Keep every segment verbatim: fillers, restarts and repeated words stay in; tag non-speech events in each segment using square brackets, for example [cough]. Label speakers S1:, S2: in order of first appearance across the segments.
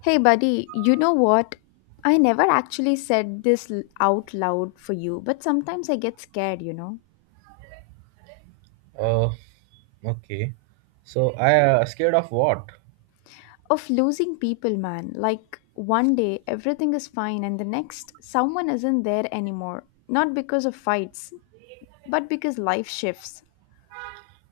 S1: Hey, buddy, you know what? I never actually said this l- out loud for you, but sometimes I get scared, you know,
S2: Uh, okay. So I uh, scared of what?
S1: of losing people, man. Like, one day everything is fine, and the next, someone isn't there anymore. Not because of fights, but because life shifts.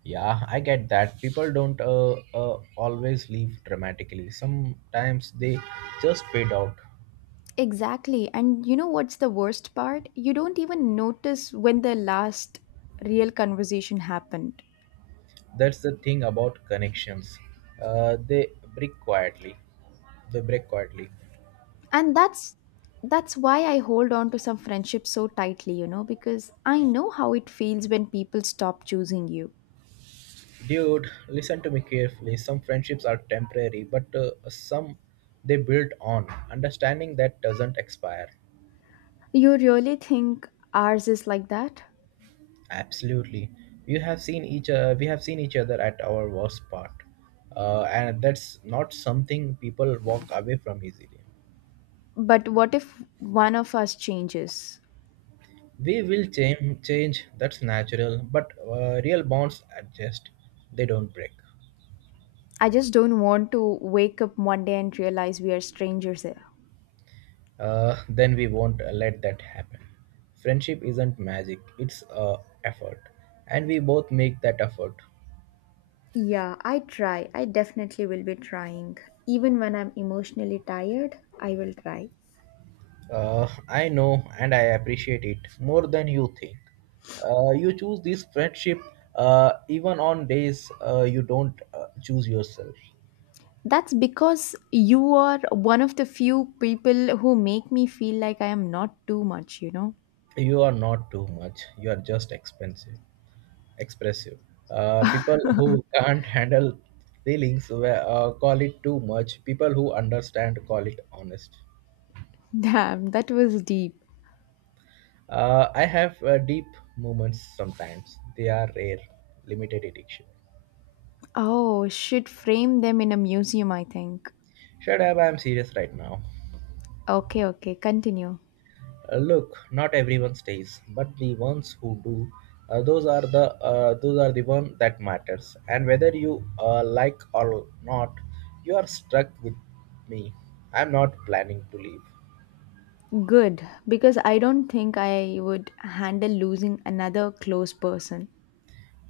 S2: Yeah, I get that. People don't uh, uh, always leave dramatically. Sometimes they just fade out.
S1: Exactly. And you know what's the worst part? You don't even notice when the last real conversation happened.
S2: That's the thing about connections. Uh, they break quietly. They break quietly.
S1: And that's that's why I hold on to some friendships so tightly, you know because I know how it feels when people stop choosing you.
S2: Dude, listen to me carefully. Some friendships are temporary, but uh, some they build on. Understanding that doesn't expire.
S1: You really think ours is like that?
S2: Absolutely. We have seen each uh, we have seen each other at our worst part. Uh, and that's not something people walk away from easily.
S1: But what if one of us changes?
S2: We will change, change that's natural, but uh, real bonds adjust, they don't break.
S1: I just don't want to wake up one day and realize we are strangers here.
S2: Uh, then we won't uh, let that happen. Friendship isn't magic, it's uh, effort, and we both make that effort.
S1: Yeah, i try i definitely will be trying. Even when I'm emotionally tired, I will try.
S2: Uh, I know and I appreciate it more than you think. Uh, you choose this friendship uh, even on days uh, you don't uh, choose yourself.
S1: That's because you are one of the few people who make me feel like I am not too much, you know?
S2: You are not too much, you are just expensive, expressive. Uh, people who can't handle feelings uh, call it too much, people who understand call it honest.
S1: [laughs] Damn, that was deep.
S2: Uh, I have uh, deep moments sometimes, they are rare, limited addiction.
S1: Oh, should frame them in a museum, I think.
S2: Shut up, I'm serious right now.
S1: Okay, okay, continue.
S2: Uh, look, not everyone stays, but the ones who do, uh, those are the uh, those are the one that matters. And whether you uh, like or not, you are stuck with me. I'm not planning to leave.
S1: Good, because I don't think I would handle losing another close person.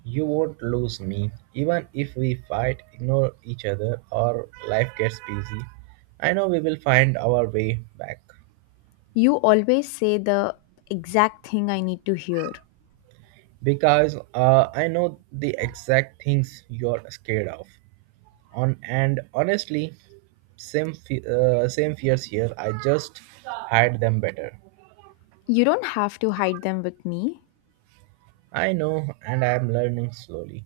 S2: You won't lose me, even if we fight, ignore each other, or life gets busy. I know we will find our way back
S1: You always say the exact thing I need to hear.
S2: because uh, I know the exact things you're scared of. On and honestly, same fe- uh, same fears here, I just hide them better.
S1: You don't have to hide them with me.
S2: I know and I am learning slowly.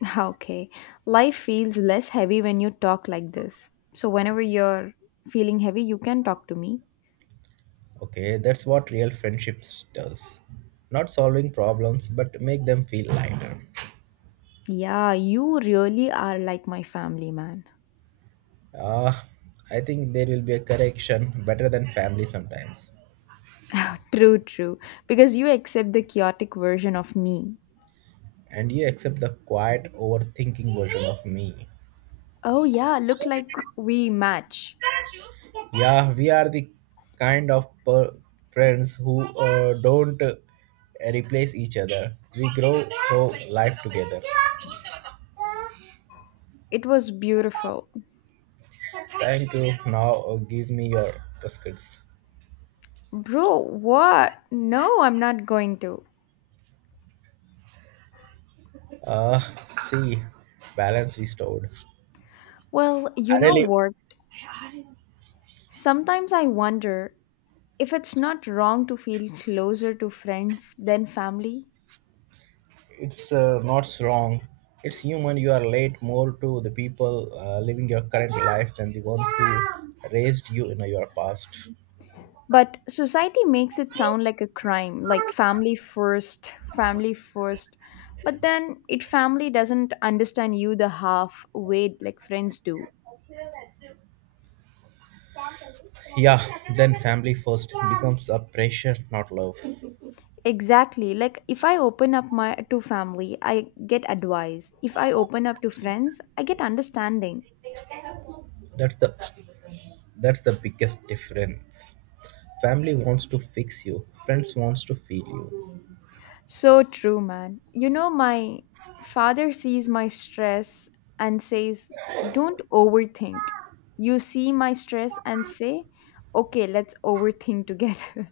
S1: [laughs] Okay. Life feels less heavy when you talk like this. So, whenever you're feeling heavy, you can talk to me.
S2: Okay, that's what real friendships does, not solving problems but make them feel lighter.
S1: Yeah, you really are like my family, man.
S2: Ah, I think there will be a correction better than family sometimes.
S1: [laughs] True, true. Because you accept the chaotic version of me.
S2: And you accept the quiet overthinking version of me.
S1: Oh, yeah, look like we match.
S2: Yeah, we are the kind of per- friends who uh, don't uh, replace each other. We grow through life together.
S1: It was beautiful.
S2: Thank you. Now uh, give me your biscuits.
S1: Bro, what? No, I'm not going to.
S2: Uh, see, balance restored.
S1: Well, you know
S2: Really,
S1: what? Sometimes I wonder if it's not wrong to feel closer to friends than family.
S2: it's uh, not wrong. It's human. You are late more to the people uh, living your current life than the one who raised you in your past.
S1: But society makes it sound like a crime, like family first, family first. But then it family doesn't understand you the half way like friends do.
S2: Yeah, then family first becomes a pressure, not love.
S1: Exactly. Like if I open up my to family, I get advice. If I open up to friends, I get understanding.
S2: That's the that's the biggest difference. Family wants to fix you, friends wants to feel you.
S1: So true, man. You know, my father sees my stress and says, Don't overthink. You see my stress and say, Okay, let's overthink [laughs] together.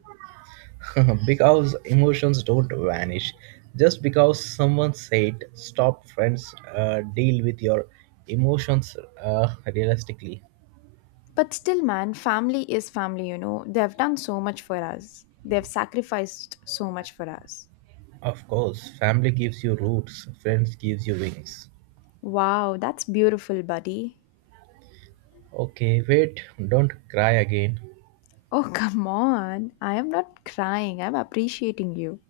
S2: [laughs] Because emotions don't vanish. Just because someone said stop friends uh, deal with your emotions uh, realistically.
S1: But still, man, family is family, you know. They've done so much for us, they've sacrificed so much for us.
S2: Of course, family gives you roots, friends gives you wings.
S1: Wow, that's beautiful, buddy.
S2: Okay, wait, don't cry again.
S1: Oh, come on. I am not crying, I'm appreciating you.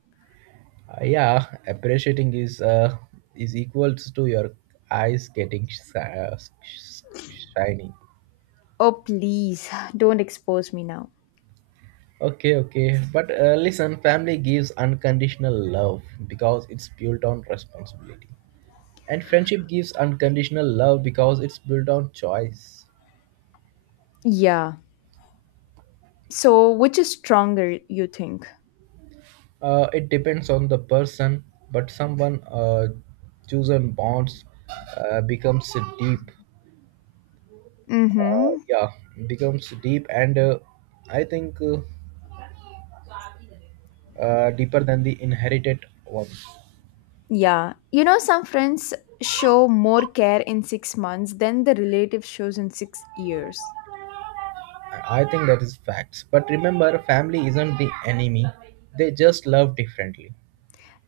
S2: Uh, yeah, appreciating is uh, is equals to your eyes getting sh- uh, sh- shiny.
S1: Oh, please, don't expose me now.
S2: Okay, okay, but uh, listen, family gives unconditional love because it's built on responsibility, and friendship gives unconditional love because it's built on choice.
S1: Yeah. So, which is stronger, you think?
S2: Uh, it depends on the person, but someone uh, chosen bonds uh, becomes deep,
S1: Mm
S2: uh,
S1: hmm.
S2: yeah becomes deep and uh, I think uh, uh, deeper than the inherited one.
S1: Yeah. You know, some friends show more care in six months than the relative shows in six years.
S2: I I think that is facts, but remember family isn't the enemy, they just love differently.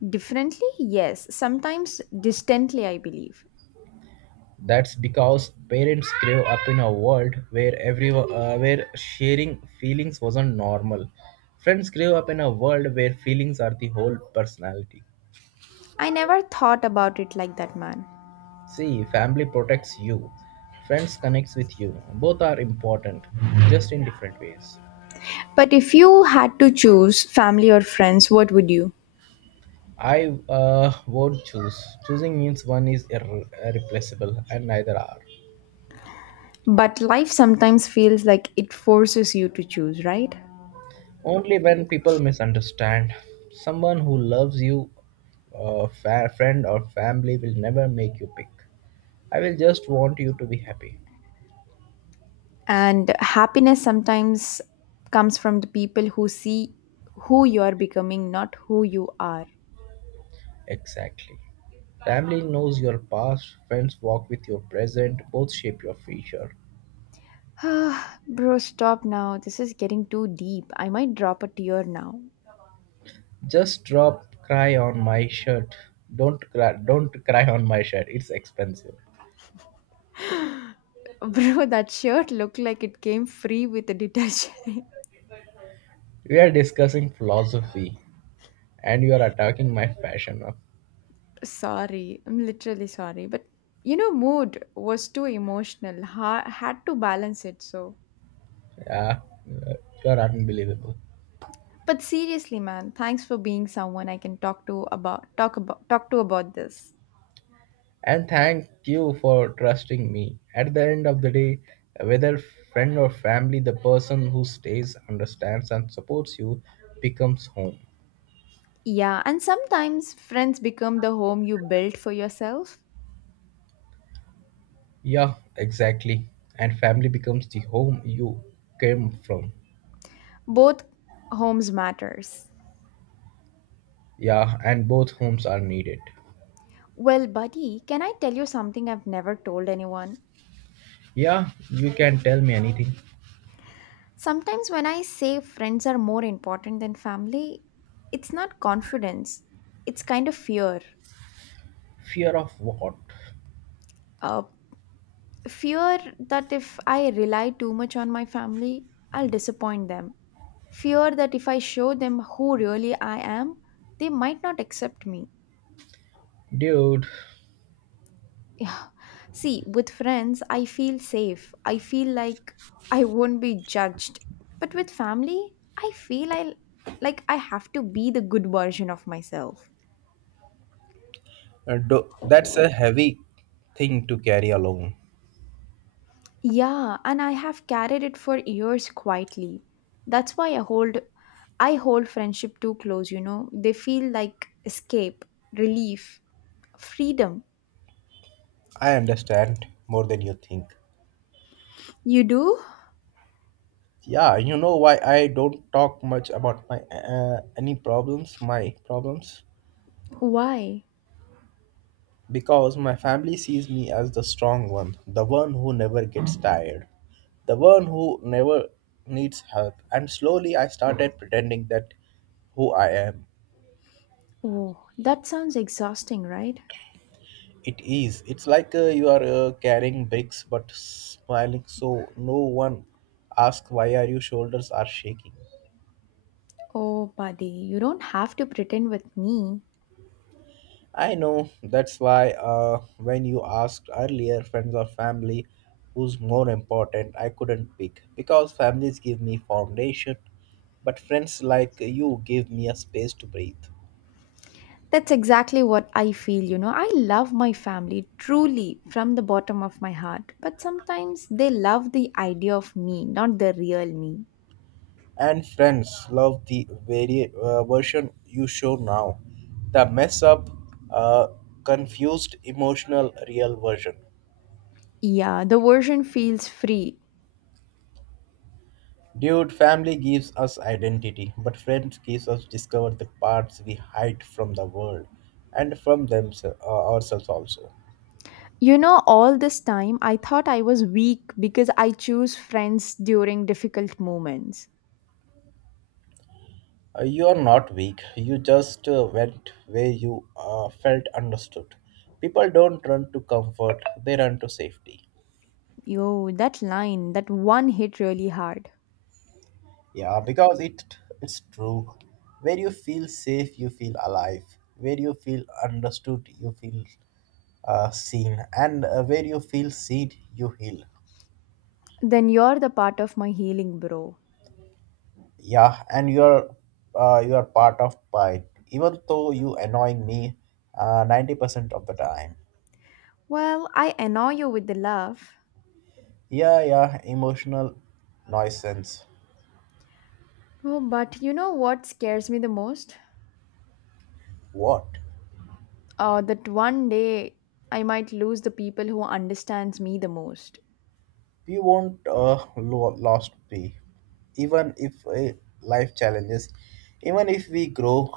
S1: Differently? Yes, sometimes distantly, I believe.
S2: That's because parents grew up in a world where every uh, where sharing feelings wasn't normal. Friends grew up in a world where feelings are the whole personality.
S1: I never thought about it like that, man.
S2: See, family protects you, friends connects with you. Both are important, just in different ways.
S1: But if you had to choose family or friends, what would you?
S2: I uh, won't choose. Choosing means one is irre- irreplaceable and neither are.
S1: But life sometimes feels like it forces you to choose, right?
S2: Only when people misunderstand, someone who loves you, a fa- friend or family will never make you pick. I will just want you to be happy.
S1: And happiness sometimes comes from the people who see who you are becoming, not who you are. [sighs]
S2: Exactly. Family knows your past, friends walk with your present, both shape your future.
S1: Ah, Bro, stop now. This is getting too deep. I might drop a tear now.
S2: Just drop cry on my shirt. Don't cry, don't cry on my shirt. It's expensive.
S1: [laughs] Bro, that shirt looked like it came free with the detergent. [laughs]
S2: We are discussing philosophy, and you are attacking my fashion.
S1: Sorry, I'm literally sorry, but you know, mood was too emotional. Ha- had to balance it, so.
S2: Yeah, you are unbelievable.
S1: But seriously, man, thanks for being someone I can talk to about talk about talk to about this.
S2: And thank you for trusting me. At the end of the day, whether friend or family, the person who stays, understands, and supports you becomes home.
S1: Yeah, and sometimes friends become the home you build for yourself.
S2: Yeah, exactly. And family becomes the home you came from.
S1: Both homes matters.
S2: Yeah, and both homes are needed.
S1: Well, buddy, can I tell you something I've never told anyone?
S2: Yeah, you can tell me anything.
S1: Sometimes when I say friends are more important than family, it's not confidence. It's kind of fear.
S2: Fear of what?
S1: Uh, Fear that if I rely too much on my family, I'll disappoint them. Fear that if I show them who really I am, they might not accept me.
S2: Dude.
S1: Yeah. See, with friends, I feel safe. I feel like I won't be judged. But with family, I feel I like I have to be the good version of myself.
S2: Uh, do- that's a heavy thing to carry alone.
S1: Yeah, and I have carried it for years quietly. That's why I hold I hold friendship too close, you know. They feel like escape, relief, freedom.
S2: I understand more than you think.
S1: You do?
S2: Yeah, you know why I don't talk much about my uh, any problems, my problems,
S1: Why?
S2: because my family sees me as the strong one, the one who never gets tired, the one who never needs help. And slowly I started pretending that who I am.
S1: Oh, that sounds exhausting, right?
S2: It is. It's like uh, you are uh, carrying bricks but smiling so no one asks why are your shoulders are shaking.
S1: Oh, buddy, you don't have to pretend with me.
S2: I know. That's why uh, when you asked earlier friends or family who's more important, I couldn't pick because families give me foundation but friends like you give me a space to breathe.
S1: That's exactly what I feel, you know. I love my family truly from the bottom of my heart, but sometimes they love the idea of me, not the real me.
S2: And friends love the vari- uh, version you show now, the mess up, uh, confused emotional real version.
S1: Yeah, the version feels free.
S2: Dude, family gives us identity but friends gives us discover the parts we hide from the world and from themselves, uh, ourselves also.
S1: You know, all this time I thought I was weak because I choose friends during difficult moments.
S2: Uh, you are not weak, you just uh, went where you uh, felt understood. People don't run to comfort, they run to safety.
S1: Yo, that line, that one hit really hard.
S2: Yeah, because it it's true. Where you feel safe, you feel alive. Where you feel understood, you feel uh, seen, and uh, where you feel seen, you heal.
S1: Then you're the part of my healing, bro.
S2: Yeah, and you're uh, you're part of pride, even though you annoying me uh, ninety percent of the time.
S1: Well, I annoy you with the love.
S2: Yeah, yeah, emotional nuisance.
S1: Oh, but you know what scares me the most?
S2: What?
S1: Uh, that one day I might lose the people who understands me the most.
S2: We won't uh, lo- lost be, even if uh, life challenges, even if we grow,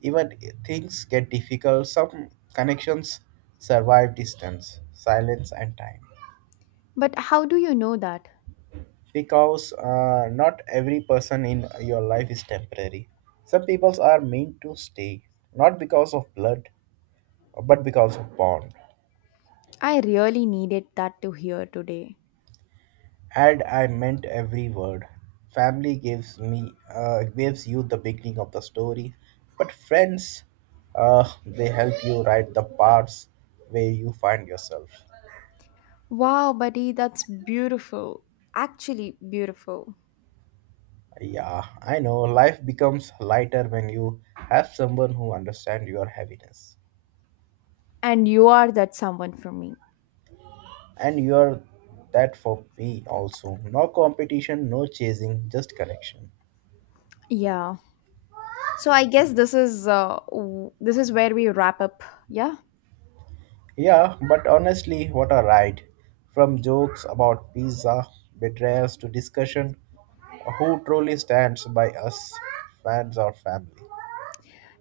S2: even i- things get difficult. Some connections survive distance, silence, and time.
S1: But how do you know that?
S2: Because uh, not every person in your life is temporary. Some people are meant to stay, not because of blood, but because of bond.
S1: I really needed that to hear today.
S2: And I meant every word. Family gives me uh, Gives you the beginning of the story, but friends, uh, they help you write the parts where you find yourself.
S1: Wow, buddy, that's beautiful. Actually, beautiful.
S2: Yeah, I know life becomes lighter when you have someone who understands your heaviness.
S1: And you are that someone for me.
S2: And you are that for me also. No competition, no chasing, just connection.
S1: Yeah. So I guess this is uh, w- this is where we wrap up. Yeah.
S2: Yeah, but honestly, what a ride. From jokes about pizza, betrayals to discussion, who truly stands by us, fans or family?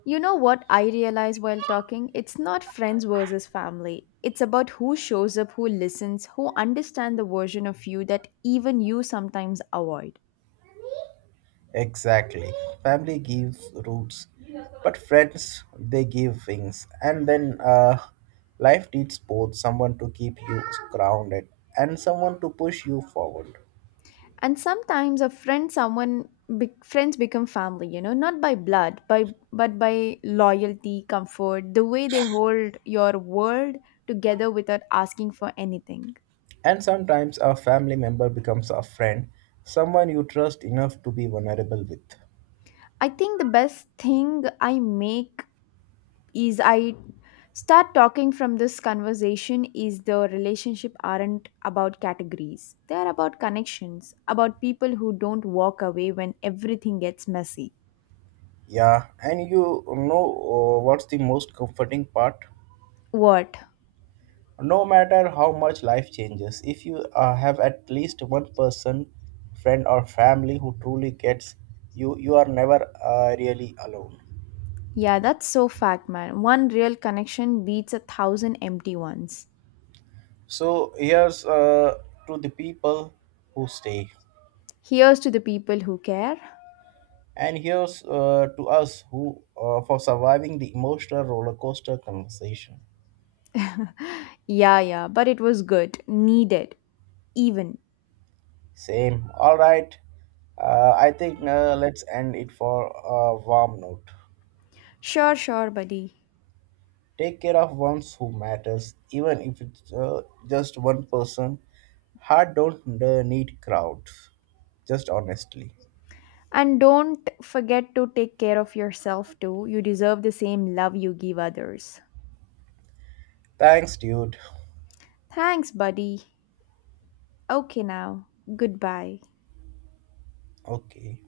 S1: You know what I realize while talking? It's not friends versus family. It's about who shows up, who listens, who understand the version of you that even you sometimes avoid.
S2: Exactly. Family gives roots, but friends, they give wings. And then uh, life needs both someone to keep you grounded and someone to push you forward.
S1: And sometimes a friend someone be- friends become family, you know not by blood, by but by loyalty, comfort, the way they hold your world together without asking for anything.
S2: And sometimes a family member becomes a friend, someone you trust enough to be vulnerable with.
S1: I think the best thing I make is I start talking from this conversation is the relationship aren't about categories. They are about connections, about people who don't walk away when everything gets messy.
S2: Yeah, and you know uh, what's the most comforting part?
S1: What?
S2: No matter how much life changes, if you uh, have at least one person, friend or family who truly gets you, you are never uh, really alone.
S1: Yeah, that's so fact, man. One real connection beats a thousand empty ones.
S2: So here's uh, to the people who stay,
S1: Here's to the people who care.
S2: and here's uh, to us who uh, for surviving the emotional roller coaster conversation.
S1: Yeah, yeah, but it was good. Needed. Even.
S2: Same. All right. Uh, I think uh, let's end it for a warm note.
S1: Sure, sure, buddy.
S2: Take care of ones who matters, even if it's uh, just one person. Heart don't uh, need crowds, just honestly.
S1: And don't forget to take care of yourself too. You deserve the same love you give others.
S2: Thanks, dude.
S1: Thanks, buddy. Okay, now. Goodbye.
S2: Okay.